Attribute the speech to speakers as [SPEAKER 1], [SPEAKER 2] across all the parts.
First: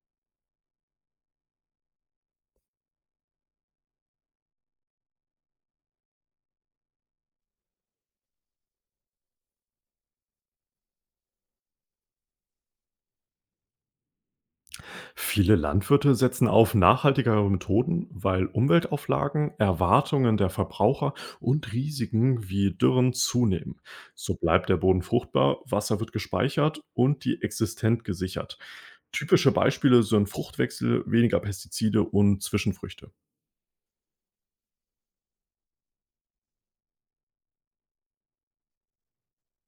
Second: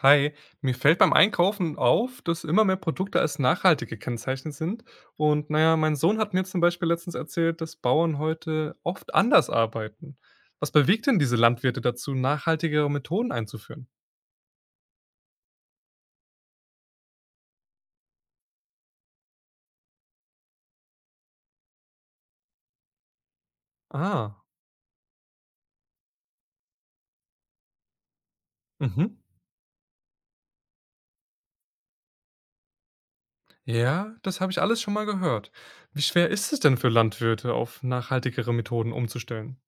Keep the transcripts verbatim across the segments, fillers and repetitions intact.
[SPEAKER 1] Hi, mir fällt beim Einkaufen auf, dass immer mehr Produkte als nachhaltig gekennzeichnet sind. Und naja, mein Sohn hat mir zum Beispiel letztens erzählt, dass Bauern heute oft anders arbeiten. Was bewegt denn diese Landwirte dazu, nachhaltigere Methoden einzuführen?
[SPEAKER 2] Viele Landwirte setzen auf nachhaltigere Methoden, weil Umweltauflagen, Erwartungen der Verbraucher und Risiken wie Dürren zunehmen. So
[SPEAKER 1] Ah,
[SPEAKER 2] bleibt der Boden fruchtbar, Wasser wird gespeichert und die Existenz gesichert.
[SPEAKER 1] mhm.
[SPEAKER 2] Typische Beispiele sind Fruchtwechsel, weniger Pestizide und Zwischenfrüchte.
[SPEAKER 1] Ja, das habe ich alles schon mal gehört. Wie schwer ist es denn für Landwirte, auf nachhaltigere Methoden umzustellen?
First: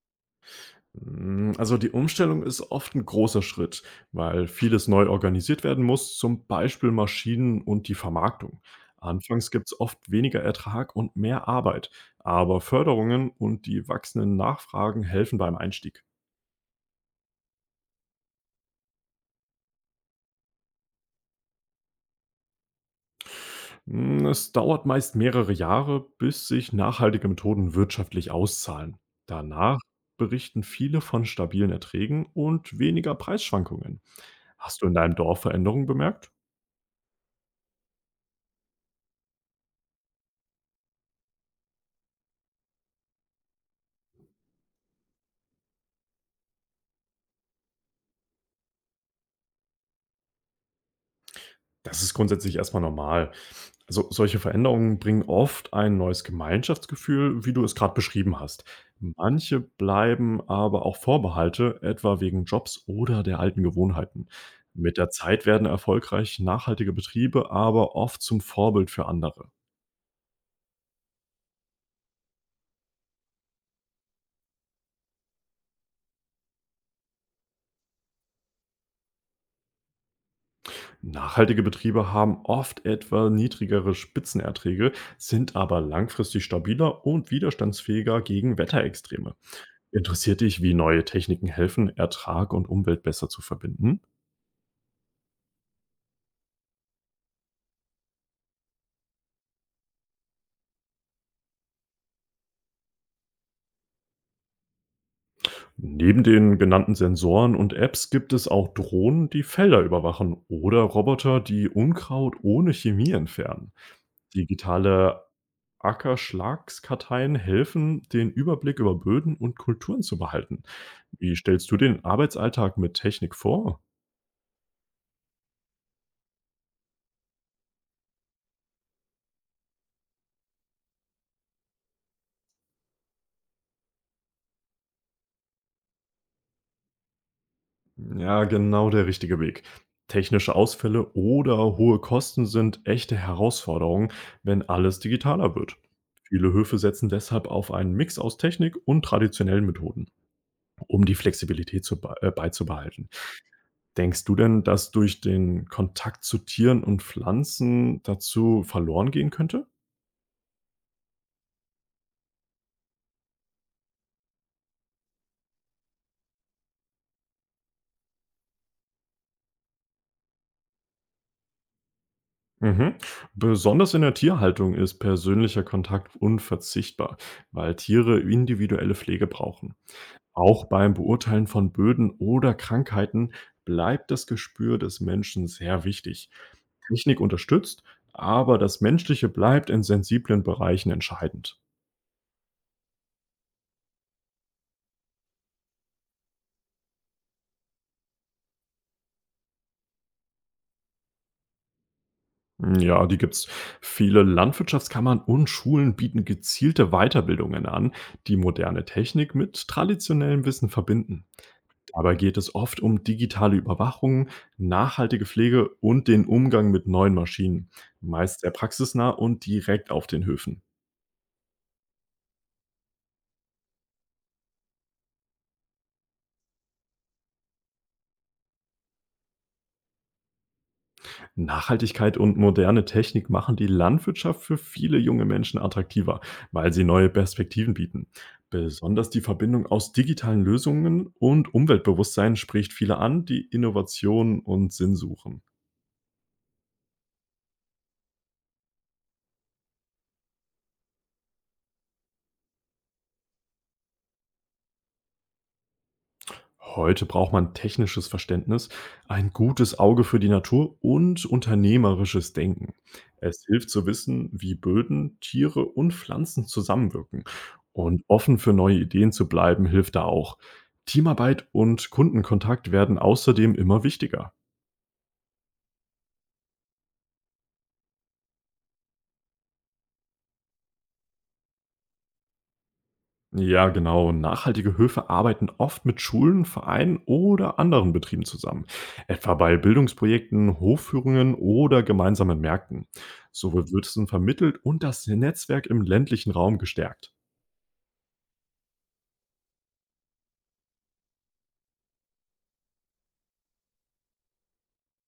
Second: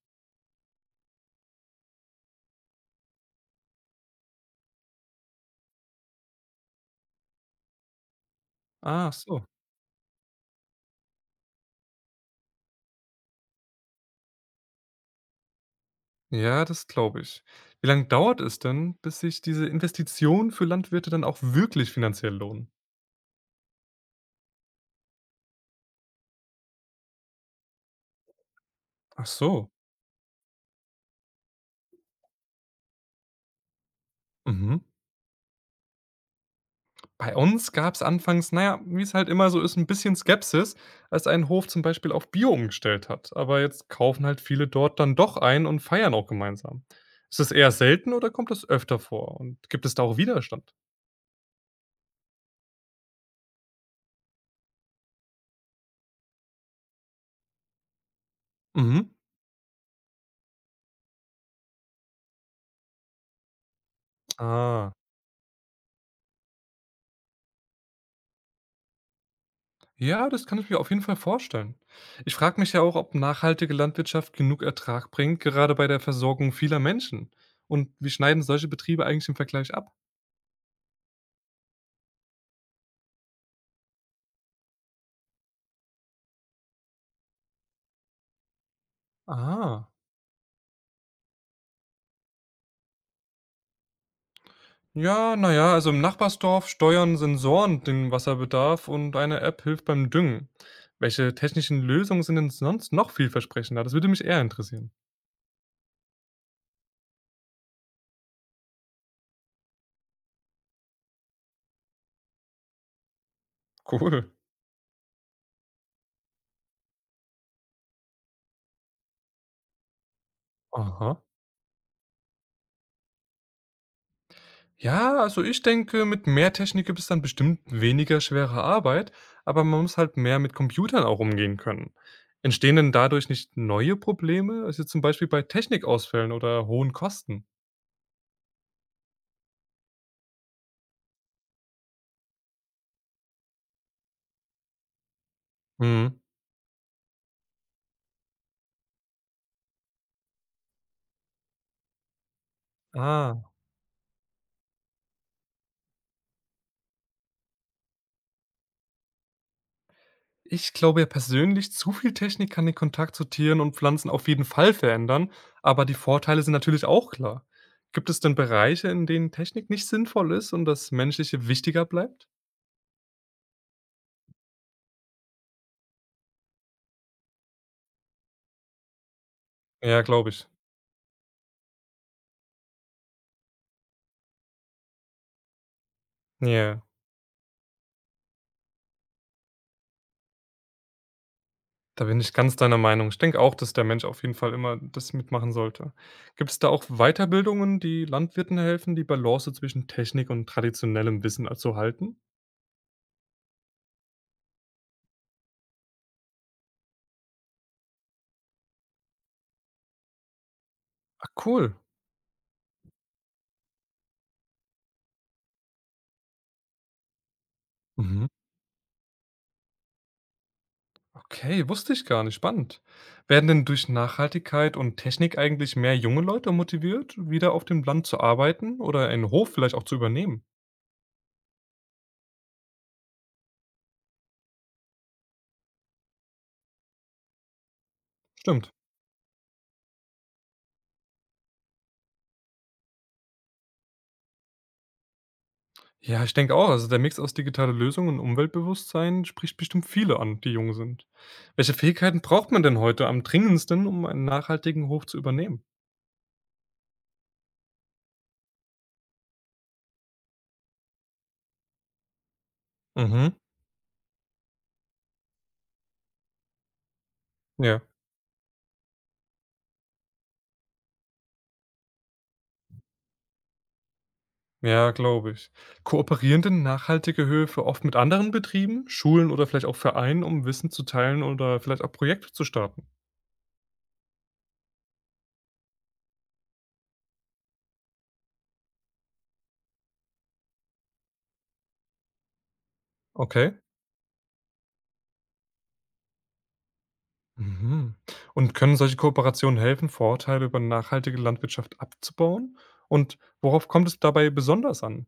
[SPEAKER 2] Hm, also, die Umstellung ist oft ein großer Schritt, weil vieles neu organisiert werden muss, zum Beispiel Maschinen und die Vermarktung.
[SPEAKER 1] Ah, so.
[SPEAKER 2] Anfangs gibt es oft weniger Ertrag und mehr Arbeit, aber Förderungen und die wachsenden Nachfragen helfen beim Einstieg.
[SPEAKER 1] Ja, das glaube ich. Wie lange dauert es denn, bis sich diese Investitionen für Landwirte dann auch wirklich finanziell lohnen?
[SPEAKER 2] Hm, es dauert meist mehrere Jahre, bis sich nachhaltige Methoden wirtschaftlich auszahlen.
[SPEAKER 1] Ach so,
[SPEAKER 2] Danach berichten viele von stabilen Erträgen und weniger Preisschwankungen.
[SPEAKER 1] mhm.
[SPEAKER 2] Hast du in deinem Dorf Veränderungen bemerkt?
[SPEAKER 1] Bei uns gab es anfangs, naja, wie es halt immer so ist, ein bisschen Skepsis, als ein Hof zum Beispiel auf Bio umgestellt hat. Aber jetzt kaufen halt viele dort dann doch ein und feiern auch gemeinsam. Ist das eher selten oder kommt das öfter vor? Und gibt es da auch Widerstand?
[SPEAKER 2] Das ist grundsätzlich erstmal normal. Also, solche Veränderungen bringen oft ein neues Gemeinschaftsgefühl, wie du es gerade beschrieben hast.
[SPEAKER 1] Mhm.
[SPEAKER 2] Manche bleiben aber auch Vorbehalte, etwa wegen Jobs oder der alten Gewohnheiten.
[SPEAKER 1] Ah.
[SPEAKER 2] Mit der Zeit werden erfolgreich nachhaltige Betriebe aber oft zum Vorbild für andere.
[SPEAKER 1] Ja, das kann ich mir auf jeden Fall vorstellen. Ich frage mich ja auch, ob nachhaltige Landwirtschaft genug Ertrag bringt, gerade bei der Versorgung vieler Menschen. Und wie schneiden solche Betriebe eigentlich im Vergleich ab?
[SPEAKER 2] Nachhaltige Betriebe haben oft etwa niedrigere Spitzenerträge, sind aber langfristig stabiler und widerstandsfähiger gegen Wetterextreme.
[SPEAKER 1] Ah.
[SPEAKER 2] Interessiert dich, wie neue Techniken helfen, Ertrag und Umwelt besser zu verbinden?
[SPEAKER 1] Ja, naja, also im Nachbarsdorf steuern Sensoren den Wasserbedarf und eine App hilft beim Düngen. Welche technischen Lösungen sind denn sonst noch vielversprechender? Das würde mich eher interessieren.
[SPEAKER 2] Neben den genannten Sensoren und Apps gibt es auch Drohnen, die Felder überwachen, oder Roboter, die Unkraut ohne Chemie entfernen.
[SPEAKER 1] Cool.
[SPEAKER 2] Digitale Ackerschlagskarteien helfen, den Überblick über Böden und Kulturen zu behalten.
[SPEAKER 1] Aha.
[SPEAKER 2] Wie stellst du den Arbeitsalltag mit Technik vor?
[SPEAKER 1] Ja, also ich denke, mit mehr Technik gibt es dann bestimmt weniger schwere Arbeit, aber man muss halt mehr mit Computern auch umgehen können. Entstehen denn dadurch nicht neue Probleme? Also zum Beispiel bei Technikausfällen oder hohen Kosten?
[SPEAKER 2] Ja, genau der richtige Weg. Technische Ausfälle oder hohe Kosten sind echte Herausforderungen, wenn alles digitaler wird.
[SPEAKER 1] Mhm.
[SPEAKER 2] Viele Höfe setzen deshalb auf einen Mix aus Technik und traditionellen Methoden, um die Flexibilität zu, bei- äh, beizubehalten.
[SPEAKER 1] Ah.
[SPEAKER 2] Denkst du denn, dass durch den Kontakt zu Tieren und Pflanzen dazu verloren gehen könnte?
[SPEAKER 1] Ich glaube ja persönlich, zu viel Technik kann den Kontakt zu Tieren und Pflanzen auf jeden Fall verändern, aber die Vorteile sind natürlich auch klar. Gibt es denn Bereiche, in denen Technik nicht sinnvoll ist und das Menschliche wichtiger bleibt?
[SPEAKER 2] Mhm. Besonders in der Tierhaltung ist persönlicher Kontakt unverzichtbar, weil Tiere individuelle Pflege brauchen.
[SPEAKER 1] Ja, glaube ich.
[SPEAKER 2] Auch beim Beurteilen von Böden oder Krankheiten bleibt das Gespür des Menschen sehr wichtig.
[SPEAKER 1] Ja,
[SPEAKER 2] Technik unterstützt, aber das Menschliche bleibt in sensiblen Bereichen entscheidend.
[SPEAKER 1] da bin ich ganz deiner Meinung. Ich denke auch, dass der Mensch auf jeden Fall immer das mitmachen sollte. Gibt es da auch Weiterbildungen, die Landwirten helfen, die Balance zwischen Technik und traditionellem Wissen zu halten?
[SPEAKER 2] Hm, Ja, die gibt's. Viele Landwirtschaftskammern und Schulen bieten gezielte Weiterbildungen an, die moderne Technik mit traditionellem Wissen verbinden.
[SPEAKER 1] Ah, cool.
[SPEAKER 2] Dabei geht es oft um digitale Überwachung, nachhaltige Pflege und den Umgang mit neuen Maschinen,
[SPEAKER 1] Mhm.
[SPEAKER 2] meist sehr praxisnah und direkt auf den Höfen.
[SPEAKER 1] Okay, wusste ich gar nicht. Spannend. Werden denn durch Nachhaltigkeit und Technik eigentlich mehr junge Leute motiviert, wieder auf dem Land zu arbeiten oder einen Hof vielleicht auch zu übernehmen?
[SPEAKER 2] Nachhaltigkeit und moderne Technik machen die Landwirtschaft für viele junge Menschen attraktiver, weil sie neue Perspektiven bieten.
[SPEAKER 1] Stimmt.
[SPEAKER 2] Besonders die Verbindung aus digitalen Lösungen und Umweltbewusstsein spricht viele an, die Innovationen und Sinn suchen.
[SPEAKER 1] Ja, ich denke auch. Also der Mix aus digitale Lösungen und Umweltbewusstsein spricht bestimmt viele an, die jung sind. Welche Fähigkeiten braucht man denn heute am dringendsten, um einen nachhaltigen Hof zu übernehmen?
[SPEAKER 2] Heute braucht man technisches Verständnis, ein gutes Auge für die Natur und unternehmerisches Denken.
[SPEAKER 1] Mhm.
[SPEAKER 2] Es hilft zu wissen, wie Böden, Tiere und Pflanzen zusammenwirken.
[SPEAKER 1] Ja.
[SPEAKER 2] Und offen für neue Ideen zu bleiben, hilft da auch. Teamarbeit und Kundenkontakt werden außerdem immer wichtiger.
[SPEAKER 1] Ja, glaube ich. Kooperieren denn nachhaltige Höfe oft mit anderen Betrieben, Schulen oder vielleicht auch Vereinen, um Wissen zu teilen oder vielleicht auch Projekte zu starten?
[SPEAKER 2] Ja, genau. Nachhaltige Höfe arbeiten oft mit Schulen, Vereinen oder anderen Betrieben zusammen. Etwa bei Bildungsprojekten, Hofführungen oder gemeinsamen Märkten. So
[SPEAKER 1] Okay.
[SPEAKER 2] wird Wissen vermittelt und das Netzwerk im ländlichen Raum gestärkt.
[SPEAKER 1] Mhm. Und können solche Kooperationen helfen, Vorurteile über nachhaltige Landwirtschaft abzubauen? Und worauf kommt es dabei besonders an?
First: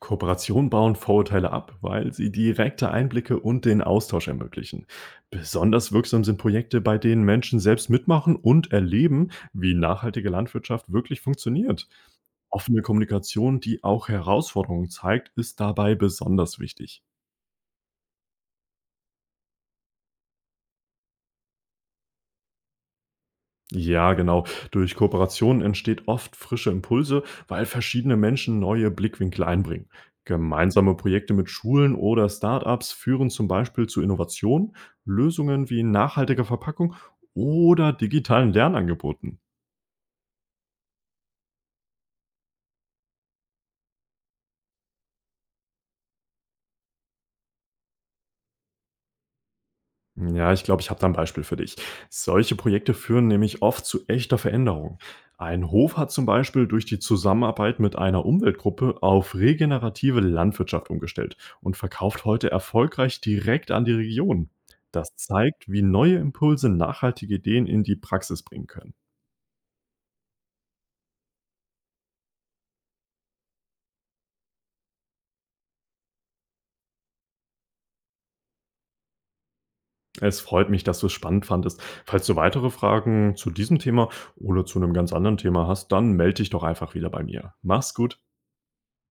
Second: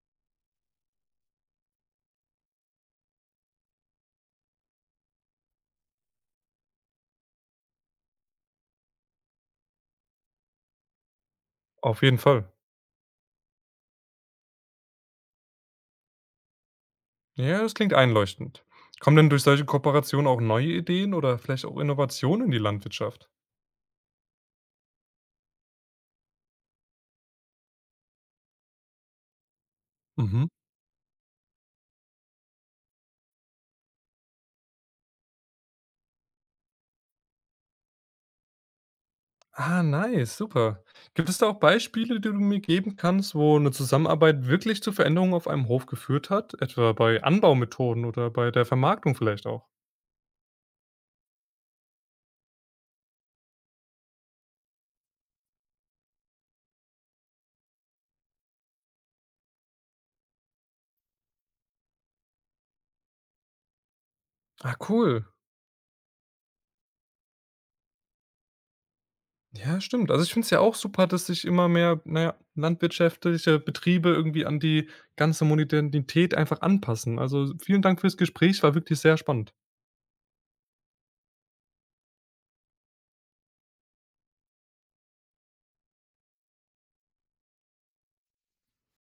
[SPEAKER 2] Kooperationen bauen Vorurteile ab, weil sie direkte Einblicke und den Austausch ermöglichen. Besonders wirksam sind Projekte, bei denen Menschen selbst mitmachen und erleben, wie nachhaltige Landwirtschaft wirklich funktioniert.
[SPEAKER 1] Auf jeden Fall.
[SPEAKER 2] Offene Kommunikation, die auch Herausforderungen zeigt, ist dabei besonders wichtig.
[SPEAKER 1] Ja, das klingt einleuchtend. Kommen denn durch solche Kooperationen auch neue Ideen oder vielleicht auch Innovationen in die Landwirtschaft?
[SPEAKER 2] Ja, genau. Durch Kooperationen entsteht oft frische Impulse, weil verschiedene Menschen neue Blickwinkel einbringen.
[SPEAKER 1] Mhm.
[SPEAKER 2] Gemeinsame Projekte mit Schulen oder Startups führen zum Beispiel zu Innovationen, Lösungen wie nachhaltiger Verpackung oder digitalen Lernangeboten.
[SPEAKER 1] Ah, nice, super. Gibt es da auch Beispiele, die du mir geben kannst, wo eine Zusammenarbeit wirklich zu Veränderungen auf einem Hof geführt hat? Etwa bei Anbaumethoden oder bei der Vermarktung vielleicht auch?
[SPEAKER 2] Ja, ich glaube, ich habe da 'n Beispiel für dich. Solche Projekte führen nämlich oft zu echter Veränderung. Ein Hof hat zum Beispiel durch die Zusammenarbeit mit einer Umweltgruppe auf regenerative Landwirtschaft umgestellt und verkauft heute erfolgreich direkt an die Region.
[SPEAKER 1] Ah,
[SPEAKER 2] Das
[SPEAKER 1] cool.
[SPEAKER 2] zeigt, wie neue Impulse nachhaltige Ideen in die Praxis bringen können.
[SPEAKER 1] Ja, stimmt. Also, ich finde es ja auch super, dass sich immer mehr, na ja, landwirtschaftliche Betriebe irgendwie an die ganze Modernität einfach anpassen. Also, vielen Dank fürs Gespräch, war wirklich sehr spannend.
[SPEAKER 2] Es freut mich, dass du es spannend fandest. Falls du weitere Fragen zu diesem Thema oder zu einem ganz anderen Thema hast, dann melde dich doch einfach wieder bei mir. Mach's gut.